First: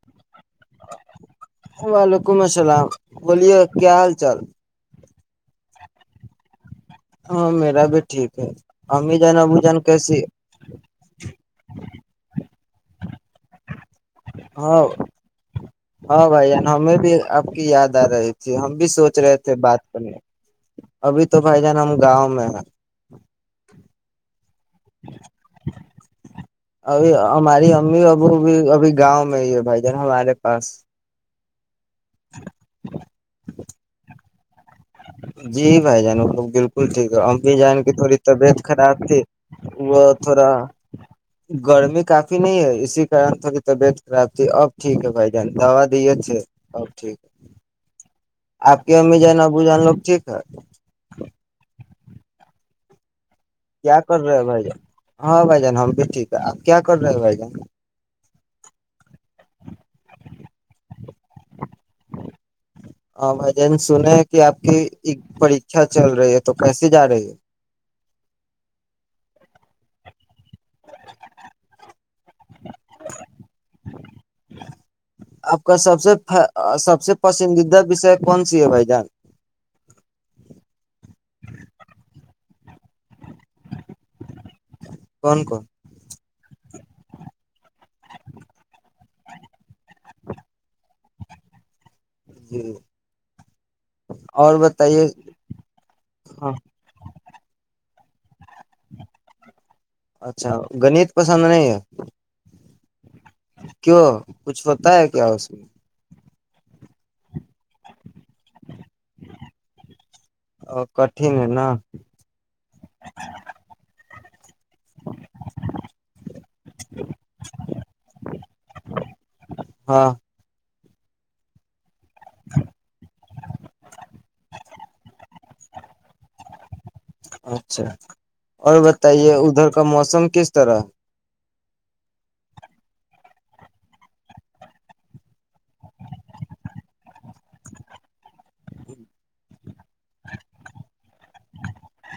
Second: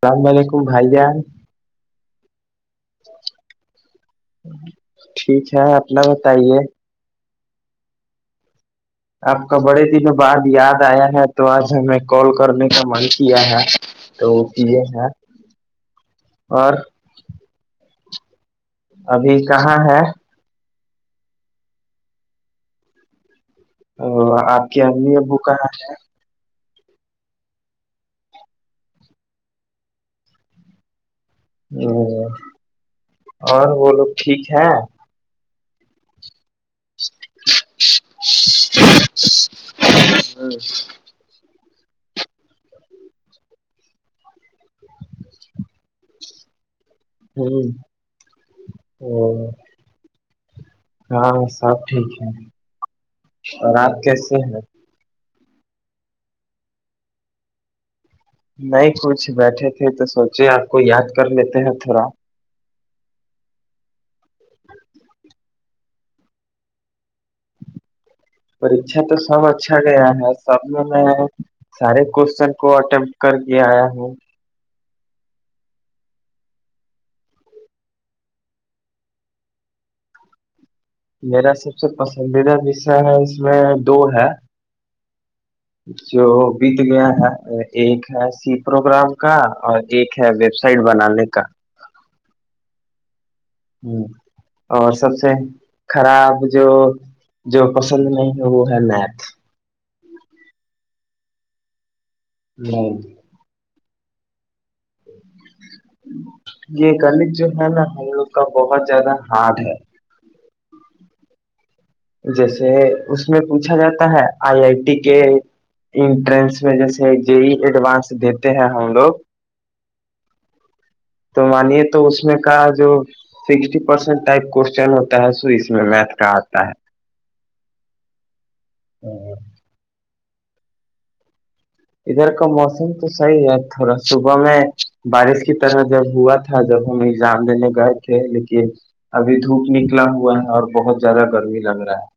سلام علیکم بھائی جان وعلیکم سلام بولیے کیا حال چال ٹھیک ہے اپنا بتائیے ہاں میرا بھی ٹھیک ہے امی جان آپ کا ابو جان بڑے دنوں کیسی بعد یاد آیا ہے تو آج ہمیں کال کرنے کا من کیا ہے تو ہاں کیے ہیں ہاں بائی جان ہم اور ہمیں بھی آپ کی یاد آ رہی تھی جی ہم بھی سوچ ابھی رہے تھے کہاں بات ہے کرنے ابھی تو بھائی جان ہم گاؤں میں ہیں ا آپ کیاھی یہ بک ہے ابھی ہماری امی ابو بھی ابھی گاؤں میں ہی ہے بھائی جان ہمارے پاس ہاں اور وہولو ٹھیک ہے جی بھائی جانب بالکل ٹھیک ہے ا بھی جان کی تھوڑی طبیعت خراب تھی وہ تھوڑا گرمی کافی نہیں ہے اسی کن تھوڑی طبیعت خراب اب ٹھیک ہے بھائی جان دوا دی اچھے اب ٹھیک ہے آپ کی امی ج نا بو جان لوگ ٹھیک ہے ب ٹھیک ہے اور آپ کیا کر کیسے رہے ہیں بھائی جان ہاں بھائی جان ہم بھی ٹھیک ہے آپ کیا کر رہے ہو بھائی جان نہیں کچھ بیٹھے تھے تو سوچے آپ کو یاد کر لیتے ہیں تھوڑا ہاں بھائی جین سنے ہیں کہ آپ کی ایک پریھا چل رہی ہے تو کیسے جا رہی ہے پریچا تو سب اچھا گیا ہے سب میں میں سارے کوشچن کو اٹمپٹ کر کے آیا ہوں آپ کا سب سے سب سے پسندیدہ وشے کون سی ہے بھائی جان میرا سب سے پسندیدہ جصہ ہے میں دو ہے کون کون جو بیت گیا ہے ایک ہے سی پروگرام کا اور ایک ہے ویب سائٹ بنانے کا جی اور سب سے خراب ہاں جو جو پسند نہیں اور وہ ہے میتھ اچھا گنیت پسند نہیں ہے نہیں کیوں کچھ پتا ہے کیا اس میں یہ گلت جو ہے نا ہم لوگ کا بہت زیادہ ہارڈ ہے ا کٹھن ہے نا جیسے اس میں پوچھا جاتا ہے آئی آئی ٹی کے انٹرنس میں جیسے یہ ایڈوانس دیتے ہیں ہم لوگ ہاں تو مانیے تو اس میں کا جو سکسٹی پرسینٹ ٹائپ کوشن ہوتا ہے سو اس میں میتھ کا آتا ہے اچھا اور بتائیے ادھر کا موسم کس طرح ادھر کا موسم تو صحیح ہے تھوڑا صبح میں بارش کی طرح جب ہوا تھا جب ہم ایگزام لینے گئے تھے لیکن ابھی دھوپ نک پکھلا ہوا ہے اور بہت زیادہ گرمیی لگ رہا ہے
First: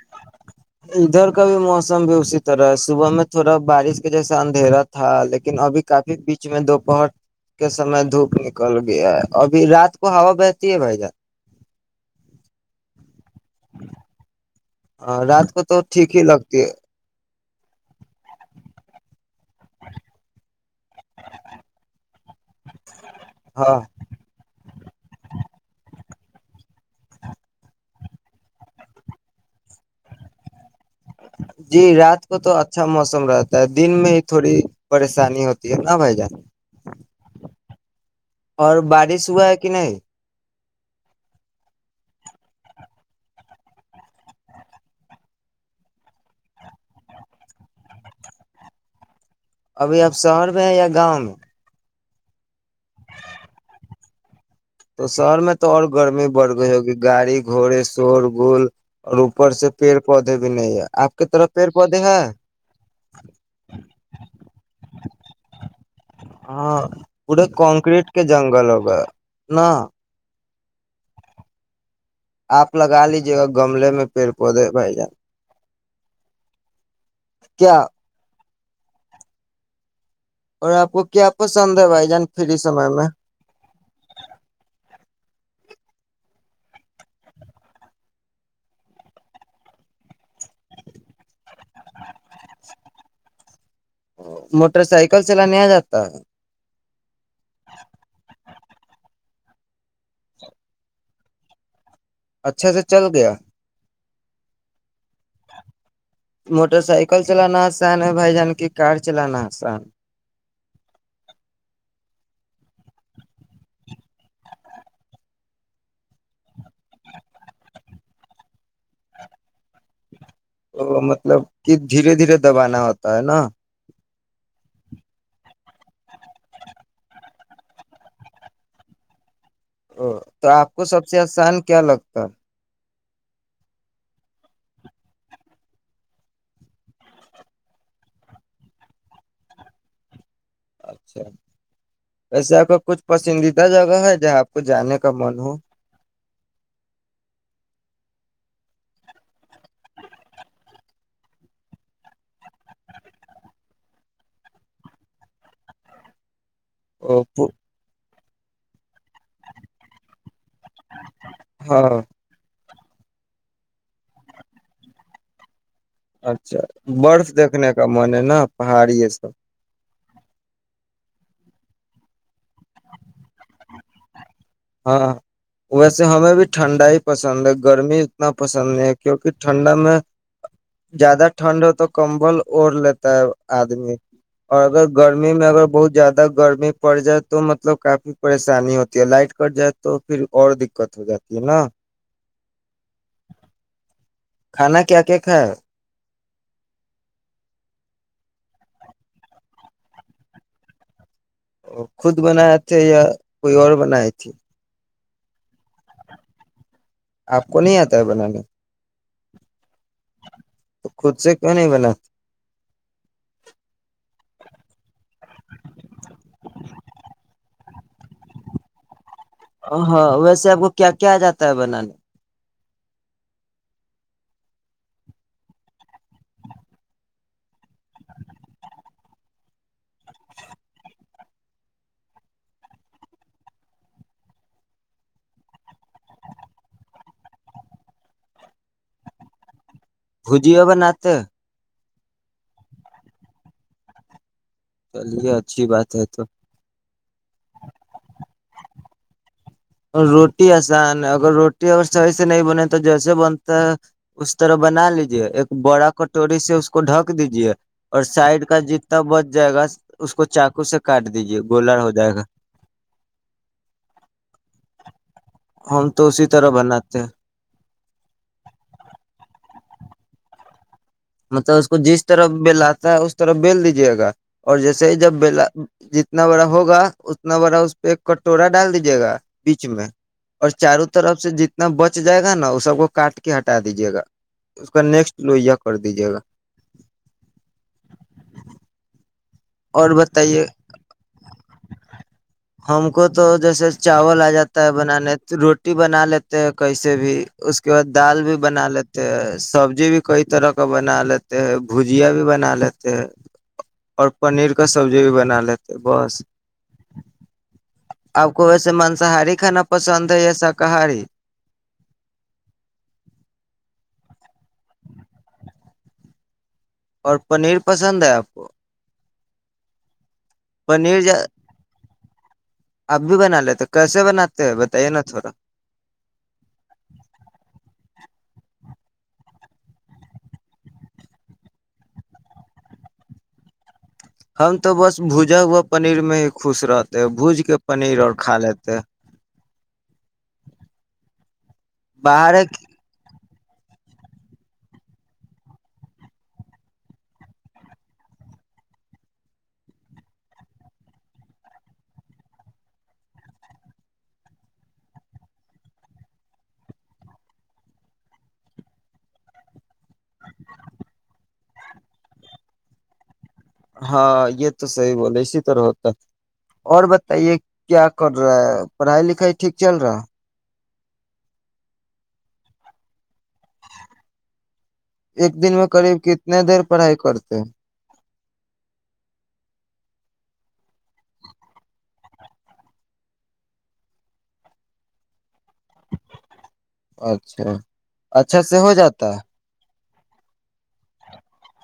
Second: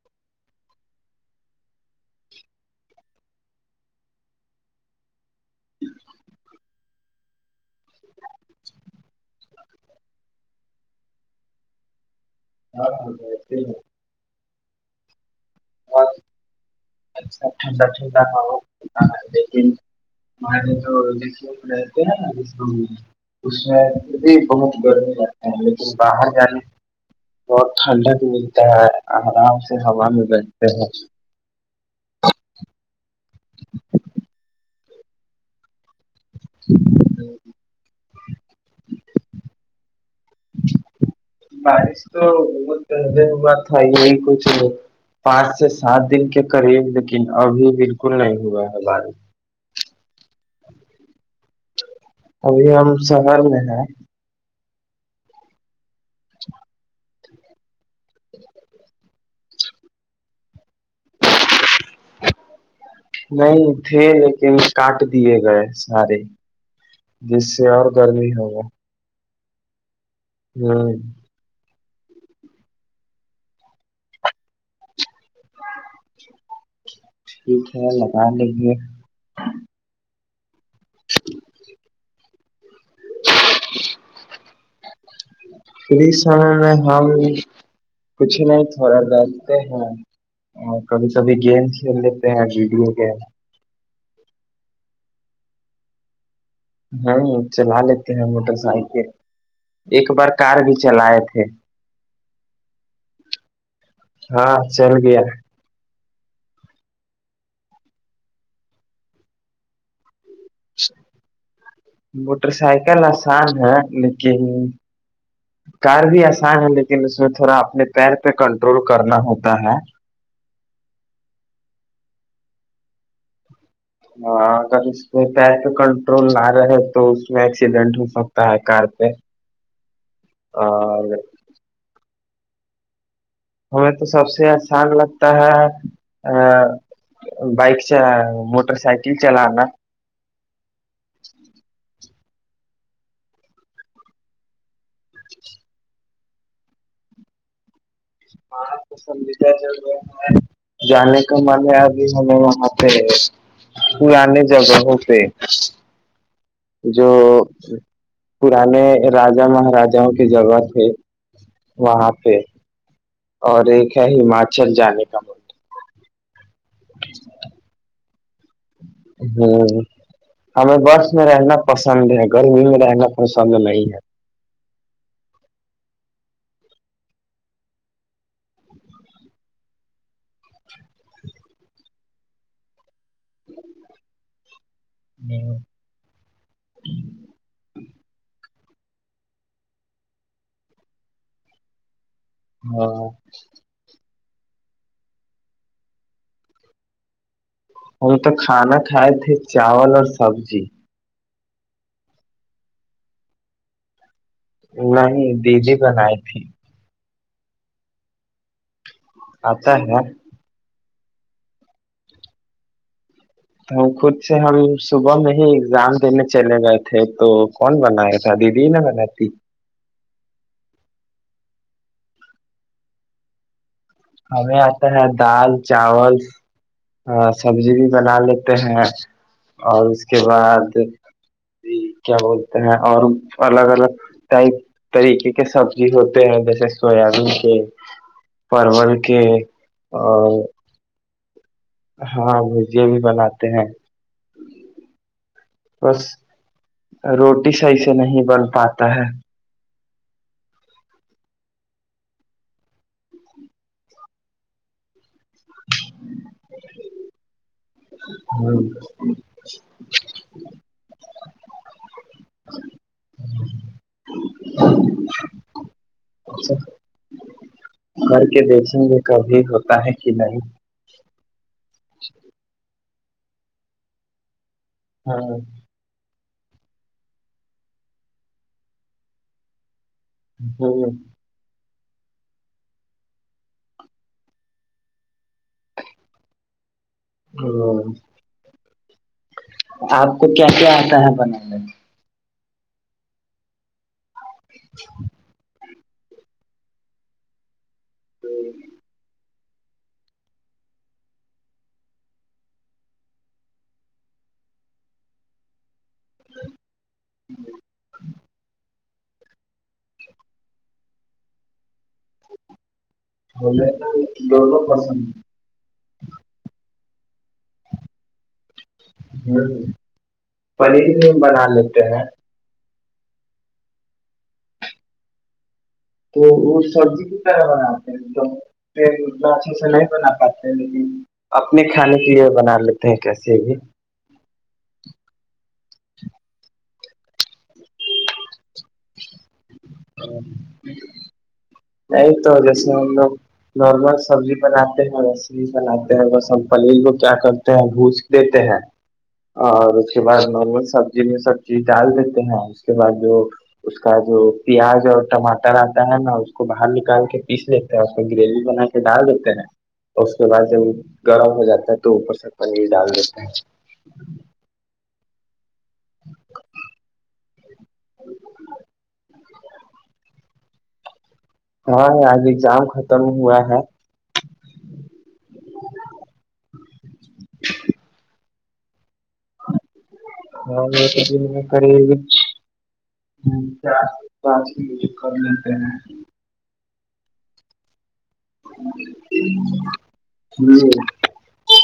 ادھر کا بھی موسم بھی اسی طرح ہے صبح میں تھوڑا بارش کے جیسا اندھیرا تھا لیکن ابھی کافی بیچ میں دو بہت کے سمے دھوپ نکل گیا ابھی رات کو ہوا بہتی ہے بھائی جان ہاں ہاں متے ہی ہیں ہاں رات کو تو ٹھیک ہی لگتی ہے اچا ٹھنڈا ٹھنڈاتا ہے لیکنے تو ل رہتے ہیں نا اس ہاں میں پھر بھی بہت گرمی رہگتا ہے لیکن باہر جانے بہت ٹھنڈک ملتا ہے آرام سے ہوا میں بچتے ہے جی رات کو تو اچھا مس موسم رہتا ہے دن میں تھوڑی پریشانی ہوتی ہے نہ بھائی جان اور بارش ہوا ہے کہ نہیں بارش تو بت پے ہوا تھا یہی کچھ پانچ سے سات دن کے قریب لیکن ابھی بالکل نہیں ہوا ہے بارش ابھی اب شہر میں ہے یا گاؤں میں ابھی ہم شہر میں ہیں تو شہر میں تو اور گرمی بڑھ گئی ہوگی گاڑی گھوڑے شور گول اور اوپر سے پیڑ پودے بھی نہیں ہے آپ کی طرف پیڑ پودے ہے نہیں تھے لیکن کاٹ دیے گئے سارے ہاں پورے جس سے اور کنکریٹ کے گرمی ہوگا جنگل نہ ہاں آپ لگا لیجیے گا گملے میں پیڑ پودے بھائی جان ٹھیک کیا ہے لگا لیں جی اور آپ کو کیا پسند ہے بھائی جان پھر میں میں پ اس سمے میں ہم کچھ نہیں تھوڑا بیھتے ہیں اور کبھی کبھی گیم کھیل لیتے ہیں ویڈیو کے موٹر سائیکل چل نہیں آ جاتا ہاں چلا لیتے ہیں موٹر سائیکل ایک بار کار بھی چلائے تھے اچھے سے چل گیا ہاں چل گیا موٹر سائیکل چلانا آسان ہے بھائی جان کی کار چلانا آسان موٹر سائیکل آسان ہے لیکن کار بھی آسان ہے لیکن اس میں تھوڑا اپنے پیر پہ کنٹرول کرنا ہوتا ہے تو مطلب کہ دھیرے دھیرے دبانا ہوتا ہے نا ہاں اگر اس میں پیر پہ کنٹرول نہ رہے تو اس میں ایکسیڈنٹ ہو سکتا ہے کار پہ ا تو آپ کو سب اور سے آسان کیا لگتا ہاں ہمیں تو سب سے آسان لگتا ہے بائک سے موٹر سائیکل چلانا اچھا ایسے آپ کا کچھ پسندیدہ جگہ ہے جہاں آپ کو جانے کا من ہو ب پسندیدہ جگہ ہے جانے کا من ابھی ہمیں وہاں پہ پرانے جگہوں پہ جو پرانے راجا مہاراجاوں کے جگہ ہاں وہاں پہ اور ایک ہے ہماچل جانے کا ملڈ اچھا اچا برف دیکھنے کا میں نے نہ پہاڑی ہے سب ہ ہمیں بس میں رہنا پسند ہے گرمی میں رہن گا کوئی سمنے نہیں ہے ج ہاں ویسے ہمیں بھی ٹھنڈا ہی پسند ہے گرمی اتنا پسند نہیں ہے کیونکہ ٹھنڈا میں زیادہ ٹھنڈ ہو تو کمبل اوڑ لیتا آدمی اور اگر گرمی ہے میں اگر بہت زیادہ گرمی پڑ جائے تو مطلب کافی پریشانی پانی ہوتی ہے لائٹ کٹ جائے تو پھر اور دقت ہو جاتی ہے نا ہاں کھانا کیا کیا کھایا ہم تو کھانا کھائے تھے چاول اور سبزی اور خود بناائے تھے یا کوئی اور بنائے تھے نہیں د جی بنائی تھی آپ کو نہیں آتا ہے بنانے آتا ہے تو خود سے کیوں نہیں بلا تو ہم خود سے ہم صبح میں ہی ایگزام دینے چلے گئے تھے تو کون بنایا تھا دیدی نے بن ت ہاں ویسے آپ کو کیا کیا جاتا ہے بنانے ہمیں آتا ہے دال چاول سبزی بھی بنا لیتے ہیں اور اس کے بعد کیا بولتے ہیں اور الگ الگ ٹائپ طریقے کے سبزی ہوتے ہیں جیسے سویابین کے پرول کہ بھجیو بناتے ہاں بھجے بھی بناتے ہیں چلیےھا بس روٹی صحیح سے نہیں بن پاتا ہے روٹی آسان ہے اگر روٹی اگر صحیح سے نہیں بنے تو جیسے بنتا ہے اس طرح بنا لیجیے ایک بڑا کٹوری سے اس کو ڈھک دیجیے اور سائڈ ہ کا جتنا بچ جائے گا اس کو چاقو سے کاٹ دیجیے گولر ہو جائے گا ہم تو اسی طرح اچا بناتے ہیں کر کے دیکھیں گے کبھی ہوتا ہے کہ نہیں مطلب اس کو جس طرح بلاات س اس طرف بیل دیجیے گا اور جیسے ہی جب ہاں بلا ج اتنا بڑا ہوگا اتنا بڑا اس پہ ایک کٹورا ڈال دیجیے گا بیچ میں اور چاروں طرف سے جت انا بچ جائے گا نا وہ سب کو کاٹ کے ہٹا دیجے گا اس کا نیکسٹ لو یہ کر دیجیے گا ہاں اور آپ کو بتائیے کیا کیا آتا ہے بنانا ہم کو تو جیسے چاول آ جاتا ہے بنانے روٹی رٹی بنا لیتے ہیں کہ سے بھی اس کے ب دال بھی بنا لیتے ہیں سبزی بھی کئی طرح کا بنا لیتے ہیں بھجیا بھی بنا لیتے ہیں اور پنیر کا سبزی بھی بنا لیتے بس آپ کو ویسے مانساہاری کھانا پسند ہے یا شاکاہاری بولے دونوں پسند اور پنیر پسند ہے آپ کو ہاں پنیر بھی بنا لیتے ہیں آپ بھی بنا لیتے کیسے بناتے ہیں بتائیے نا تھوڑا تو وہ سبزی کی طرح بناتے ہیں تو پنا اچھے سے نہیں بنا پاتے ہیں لیکن اپنے کھانے کے لیے بنا لیتے ہیں کیسے بھی ہم تو بس بوجا و پنیر میں ہی خوش رہتے بوج کے پنیر اور کھا لیتے نہیں تو باہر ایک جیسے ہم لوگ نارمل سبزی بناتے ہیں رسمی بناتے ہیں وہسم پنیر کو کیا کرتے ہیں بھس دیتے ہیں اور اس کے بعد نارمل سبزی میں سب چیز ڈال دیتے ہیں اس کے بعد جو اس کا جو پیاز اور ٹماٹر آتا ہے نا اس کو باہر نکال کے پیس لیتے ہے اس میں گریوی بنا کے ڈال دیتے ہیں نا اور اس کے بعد جب گرم ہو جاتا ہے تو اوپر سے پنیر ڈال دیتے ہیں ہاں یہ تو سحی بولے ہوتا اور بتائیے کیا کر رہا ہے پڑھائی لکھائی ٹھیک چل رہا ہاں آج ایگزام ختم ہوا ہے ایک دن میں قریب کتنے دیر پڑھائی کرتے [inaudible] اچھا اچھا سے ہو جاتا ہے ہوں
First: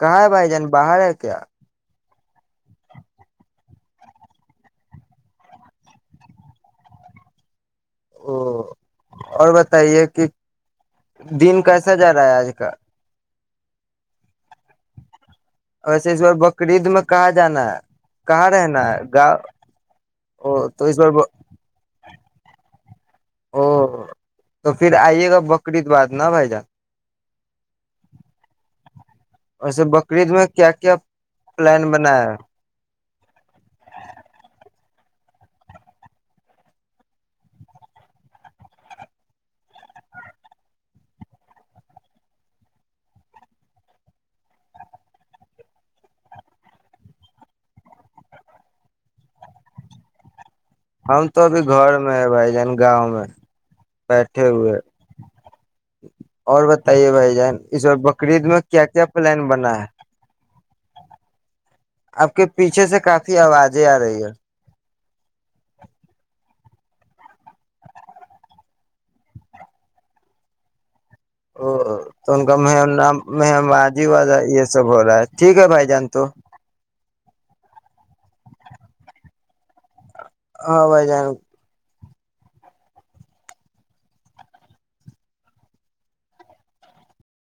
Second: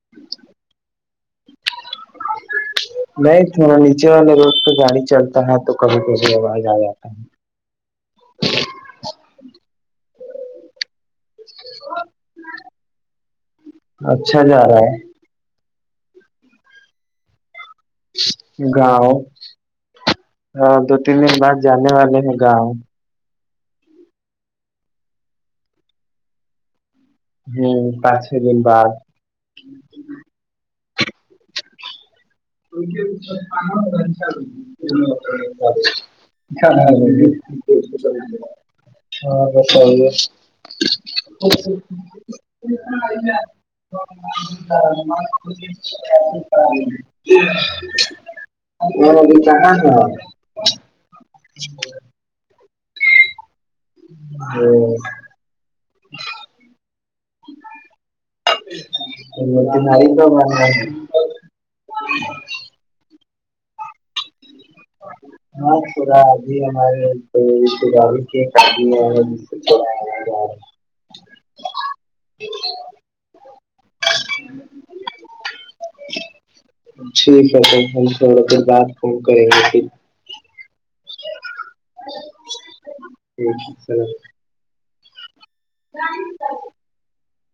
کہاں ہے بھائی جان باہر ہے کیا نہیں تھوڑا نیچے والے روڈ پہ گاڑی چلتا ہے تو کبھی کبھی آواز آ جاتا ہے او اور بتائیے کہ دن کیسا جا رہا ہے آج کا اچھا جا رہا ہے ویسے اس بار بقرعید میں کہاں جانا ہے کہاں رہنا ہے گاؤں او ہاں تو دو اس بار تین ب... دن بعد جانے والے ہیں گوں او تو پھر آئیے گا بکرعید باد نا بھائی جان ہوں پانچ چھ دن بعد ویسے بقرعید میں کیا کیا پلان بنایا [inaudible] [inaudible] ہم تو ابھی گھر میں ہے بھائی جان گاؤں میں بیٹھے ہوئے اور بت تءی بھائی جان اس و بقرریید میں کیا کیا پلان بنا ہے تمہاری تو [inaudible] آپ کے پیچھے سے کہ اھی آوازیں آ رہی ہے ہاں پا ابھی ہمارےی ہے ا تو ان کا محم نام مم آج جی وازہ یہ سب ہو رہا ہے ٹھیک ہے بھائی جان تو ٹھیک ہے تو ہم تھوڑا دیر بعد فون کریں گے پھر ہاں بھائی جان ٹک چل [unintelligible]